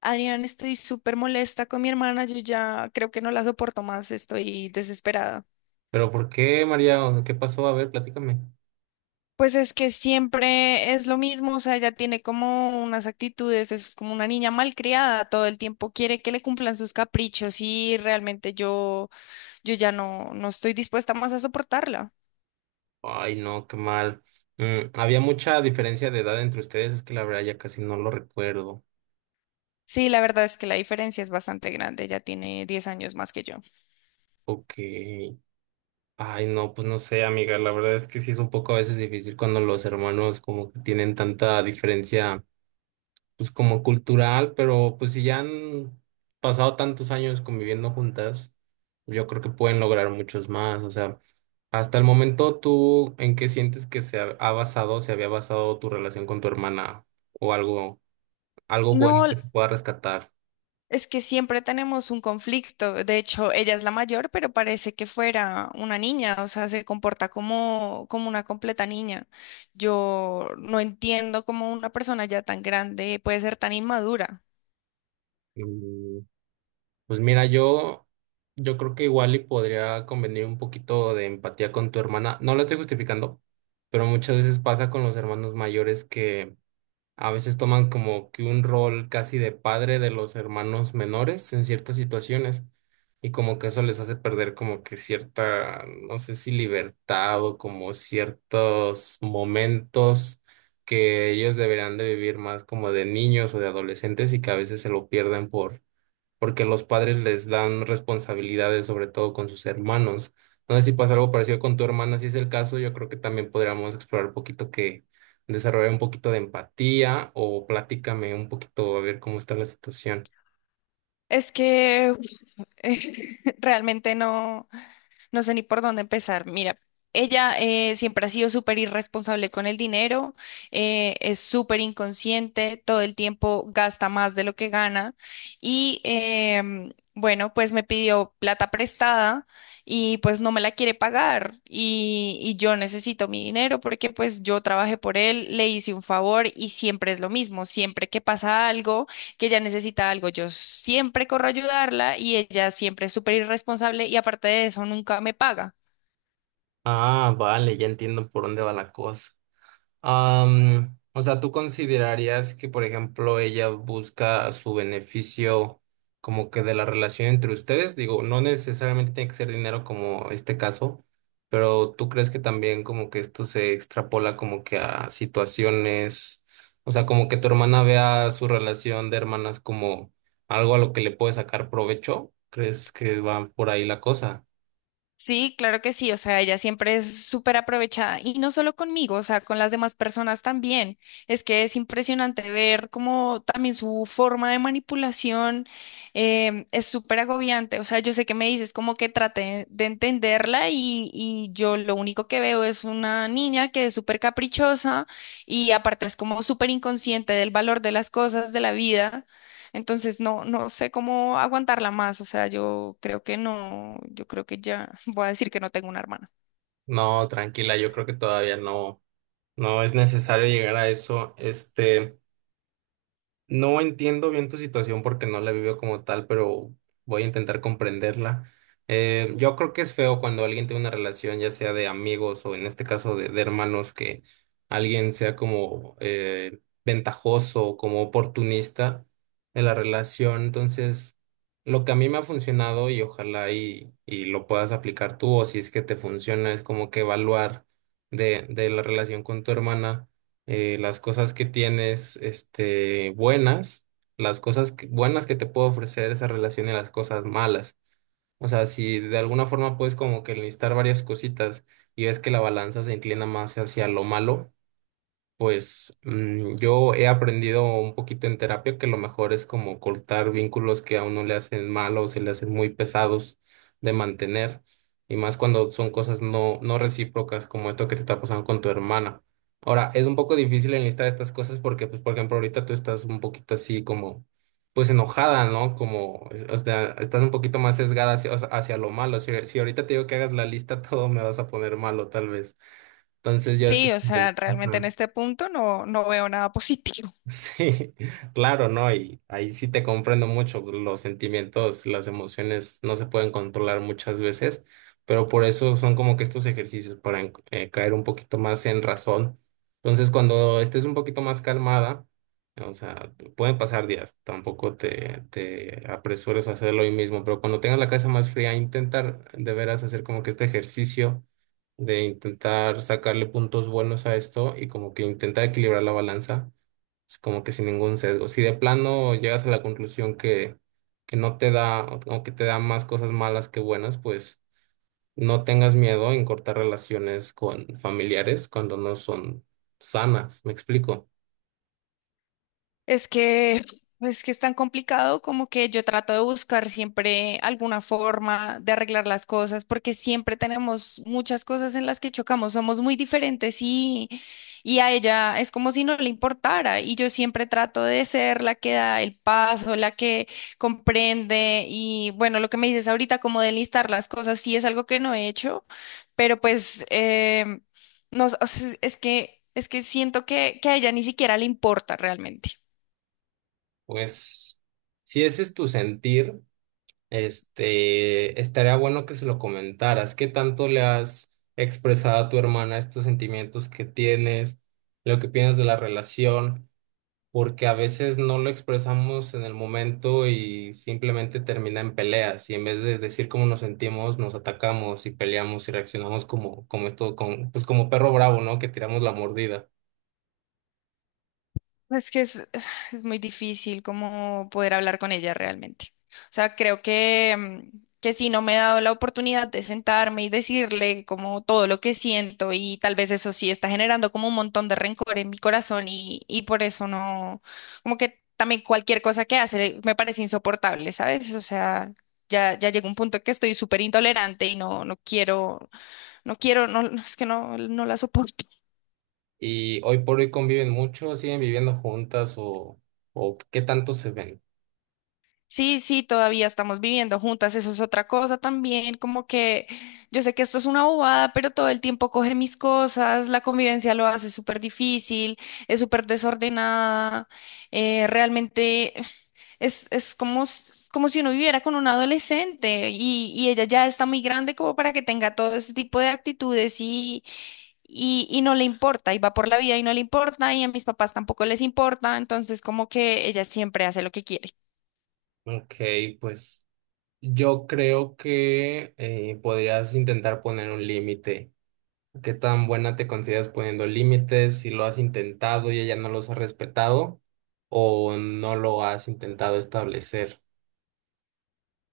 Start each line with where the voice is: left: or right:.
left: Adrián, estoy súper molesta con mi hermana, yo ya creo que no la soporto más, estoy desesperada.
right: Pero ¿por qué, María? O sea, ¿qué pasó? A ver, platícame.
left: Pues es que siempre es lo mismo, o sea, ella tiene como unas actitudes, es como una niña malcriada, todo el tiempo quiere que le cumplan sus caprichos y realmente yo ya no estoy dispuesta más a soportarla.
right: Ay, no, qué mal. Había mucha diferencia de edad entre ustedes, es que la verdad ya casi no lo recuerdo.
left: Sí, la verdad es que la diferencia es bastante grande, ella tiene 10 años más que yo.
right: Ok. Ay, no, pues no sé, amiga. La verdad es que sí es un poco a veces difícil cuando los hermanos como que tienen tanta diferencia, pues como cultural, pero pues si ya han pasado tantos años conviviendo juntas, yo creo que pueden lograr muchos más. O sea. Hasta el momento, ¿tú en qué sientes que se ha basado, se había basado tu relación con tu hermana o algo, algo
left: No,
right: bueno que se pueda rescatar?
left: es que siempre tenemos un conflicto. De hecho, ella es la mayor, pero parece que fuera una niña, o sea, se comporta como una completa niña. Yo no entiendo cómo una persona ya tan grande puede ser tan inmadura.
right: Mm, Pues mira, yo creo que igual y podría convenir un poquito de empatía con tu hermana. No lo estoy justificando, pero muchas veces pasa con los hermanos mayores que a veces toman como que un rol casi de padre de los hermanos menores en ciertas situaciones y como que eso les hace perder como que cierta, no sé si libertad o como ciertos momentos que ellos deberían de vivir más como de niños o de adolescentes y que a veces se lo pierden porque los padres les dan responsabilidades, sobre todo con sus hermanos. No sé si pasa algo parecido con tu hermana, si es el caso, yo creo que también podríamos explorar un poquito que desarrollar un poquito de empatía o platícame un poquito a ver cómo está la situación.
left: Es que uf, realmente no sé ni por dónde empezar. Mira, ella siempre ha sido súper irresponsable con el dinero, es súper inconsciente, todo el tiempo gasta más de lo que gana y bueno, pues me pidió plata prestada y pues no me la quiere pagar y yo necesito mi dinero porque pues yo trabajé por él, le hice un favor y siempre es lo mismo, siempre que pasa algo que ella necesita algo, yo siempre corro a ayudarla y ella siempre es súper irresponsable y aparte de eso nunca me paga.
right: Ah, vale, ya entiendo por dónde va la cosa. O sea, ¿tú considerarías que, por ejemplo, ella busca su beneficio como que de la relación entre ustedes? Digo, no necesariamente tiene que ser dinero como este caso, pero ¿tú crees que también como que esto se extrapola como que a situaciones, o sea, como que tu hermana vea su relación de hermanas como algo a lo que le puede sacar provecho? ¿Crees que va por ahí la cosa?
left: Sí, claro que sí, o sea, ella siempre es súper aprovechada y no solo conmigo, o sea, con las demás personas también. Es que es impresionante ver cómo también su forma de manipulación es súper agobiante, o sea, yo sé que me dices como que trate de entenderla y yo lo único que veo es una niña que es súper caprichosa y aparte es como súper inconsciente del valor de las cosas de la vida. Entonces no sé cómo aguantarla más. O sea, yo creo que no, yo creo que ya voy a decir que no tengo una hermana.
right: No, tranquila, yo creo que todavía no, no es necesario llegar a eso. Este. No entiendo bien tu situación porque no la he vivido como tal, pero voy a intentar comprenderla. Yo creo que es feo cuando alguien tiene una relación, ya sea de amigos o en este caso de hermanos, que alguien sea como ventajoso, como oportunista en la relación. Entonces, lo que a mí me ha funcionado y ojalá y lo puedas aplicar tú o si es que te funciona, es como que evaluar de la relación con tu hermana las cosas que tienes, este, buenas, buenas que te puede ofrecer esa relación y las cosas malas. O sea, si de alguna forma puedes como que listar varias cositas y ves que la balanza se inclina más hacia lo malo, pues yo he aprendido un poquito en terapia que lo mejor es como cortar vínculos que a uno le hacen mal o se le hacen muy pesados de mantener, y más cuando son cosas no, no recíprocas como esto que te está pasando con tu hermana. Ahora, es un poco difícil enlistar estas cosas porque, pues, por ejemplo, ahorita tú estás un poquito así como, pues, enojada, ¿no? Como, es- o sea, estás un poquito más sesgada hacia, o sea, hacia lo malo. Si, si ahorita te digo que hagas la lista, todo me vas a poner malo, tal vez. Entonces yo así...
left: Sí, o sea, realmente en
right: Ajá.
left: este punto no veo nada positivo.
right: Sí, claro, ¿no? Y ahí sí te comprendo mucho. Los sentimientos, las emociones no se pueden controlar muchas veces, pero por eso son como que estos ejercicios para caer un poquito más en razón. Entonces, cuando estés un poquito más calmada, o sea, te- pueden pasar días, tampoco te, te apresures a hacerlo hoy mismo, pero cuando tengas la cabeza más fría, intentar de veras hacer como que este ejercicio de intentar sacarle puntos buenos a esto y como que intentar equilibrar la balanza es como que sin ningún sesgo. Si de plano llegas a la conclusión que no te da o que te da más cosas malas que buenas, pues no tengas miedo en cortar relaciones con familiares cuando no son sanas. ¿Me explico?
left: Es que, es que es tan complicado como que yo trato de buscar siempre alguna forma de arreglar las cosas, porque siempre tenemos muchas cosas en las que chocamos, somos muy diferentes y a ella es como si no le importara. Y yo siempre trato de ser la que da el paso, la que comprende. Y bueno, lo que me dices ahorita, como de listar las cosas, sí es algo que no he hecho, pero pues no, o sea, es que siento que a ella ni siquiera le importa realmente.
right: Pues si ese es tu sentir, este, estaría bueno que se lo comentaras. ¿Qué tanto le has expresado a tu hermana estos sentimientos que tienes, lo que piensas de la relación? Porque a veces no lo expresamos en el momento y simplemente termina en peleas y en vez de decir cómo nos sentimos, nos atacamos y peleamos y reaccionamos como, como esto, con, pues como perro bravo, ¿no? Que tiramos la mordida.
left: Es que es, es muy difícil como poder hablar con ella realmente. O sea, creo que, que sí, no me he dado la oportunidad de sentarme y decirle como todo lo que siento y tal vez eso sí está generando como un montón de rencor en mi corazón y por eso no, como que también cualquier cosa que hace me parece insoportable, ¿sabes? O sea, ya llega un punto que estoy súper intolerante y no quiero, no quiero, no, no, es que no la soporto.
right: Y hoy por hoy conviven mucho, siguen viviendo juntas o qué tanto se ven.
left: Sí, sí, todavía estamos viviendo juntas, eso es otra cosa también, como que yo sé que esto es una bobada, pero todo el tiempo coge mis cosas, la convivencia lo hace súper difícil, es súper desordenada, realmente es como, como si uno viviera con un adolescente y ella ya está muy grande como para que tenga todo ese tipo de actitudes y no le importa, y va por la vida y no le importa, y a mis papás tampoco les importa, entonces como que ella siempre hace lo que quiere.
right: Ok, pues yo creo que podrías intentar poner un límite. ¿Qué tan buena te consideras poniendo límites? Si lo has intentado y ella no los ha respetado o no lo has intentado establecer.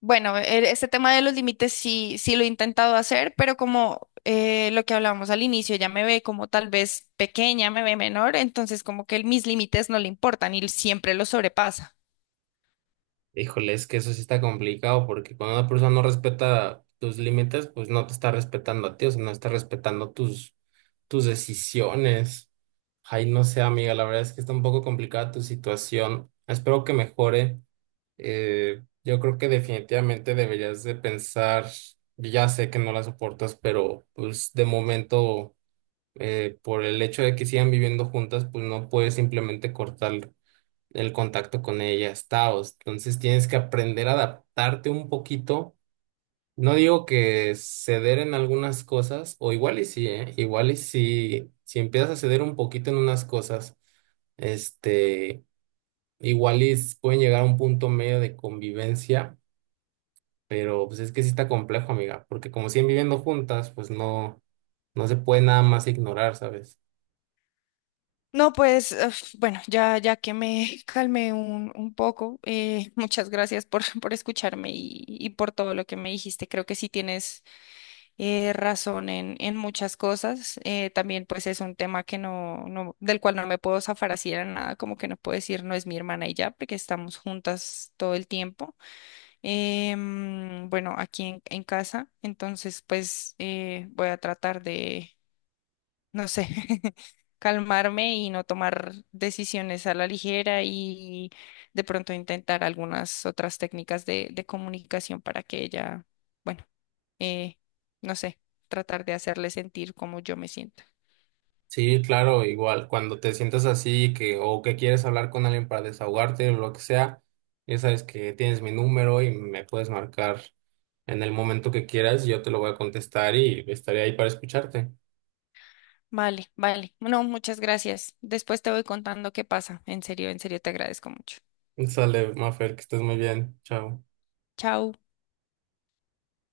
left: Bueno, este tema de los límites sí lo he intentado hacer, pero como lo que hablábamos al inicio, ya me ve como tal vez pequeña, me ve menor, entonces como que mis límites no le importan y siempre los sobrepasa.
right: Híjole, es que eso sí está complicado porque cuando una persona no respeta tus límites, pues no te está respetando a ti, o sea, no está respetando tus, tus decisiones. Ay, no sé, amiga, la verdad es que está un poco complicada tu situación. Espero que mejore. Yo creo que definitivamente deberías de pensar, ya sé que no la soportas, pero pues de momento, por el hecho de que sigan viviendo juntas, pues no puedes simplemente cortar el contacto con ellas, taos. Entonces tienes que aprender a adaptarte un poquito. No digo que ceder en algunas cosas, o igual y sí, ¿eh? Igual y sí, si empiezas a ceder un poquito en unas cosas. Este, igual y s- pueden llegar a un punto medio de convivencia pero pues es que sí está complejo, amiga, porque como siguen viviendo juntas, pues no, no se puede nada más ignorar, ¿sabes?
left: No, pues uf, bueno, ya que me calmé un poco, muchas gracias por, por escucharme y por todo lo que me dijiste. Creo que sí tienes razón en muchas cosas. También pues es un tema que del cual no me puedo zafar así de nada, como que no puedo decir no es mi hermana y ya, porque estamos juntas todo el tiempo. Bueno, aquí en casa, entonces pues voy a tratar de, no sé, calmarme y no tomar decisiones a la ligera y de pronto intentar algunas otras técnicas de comunicación para que ella, bueno, eh, no sé, tratar de hacerle sentir como yo me siento.
right: Sí, claro, igual, cuando te sientas así que, o que quieres hablar con alguien para desahogarte o lo que sea, ya sabes que tienes mi número y me puedes marcar en el momento que quieras, yo te lo voy a contestar y estaré ahí para escucharte.
left: Vale, vale. No, muchas gracias. Después te voy contando qué pasa. En serio, te agradezco mucho.
right: Sale, Mafer, que estés muy bien. Chao.
left: Chao.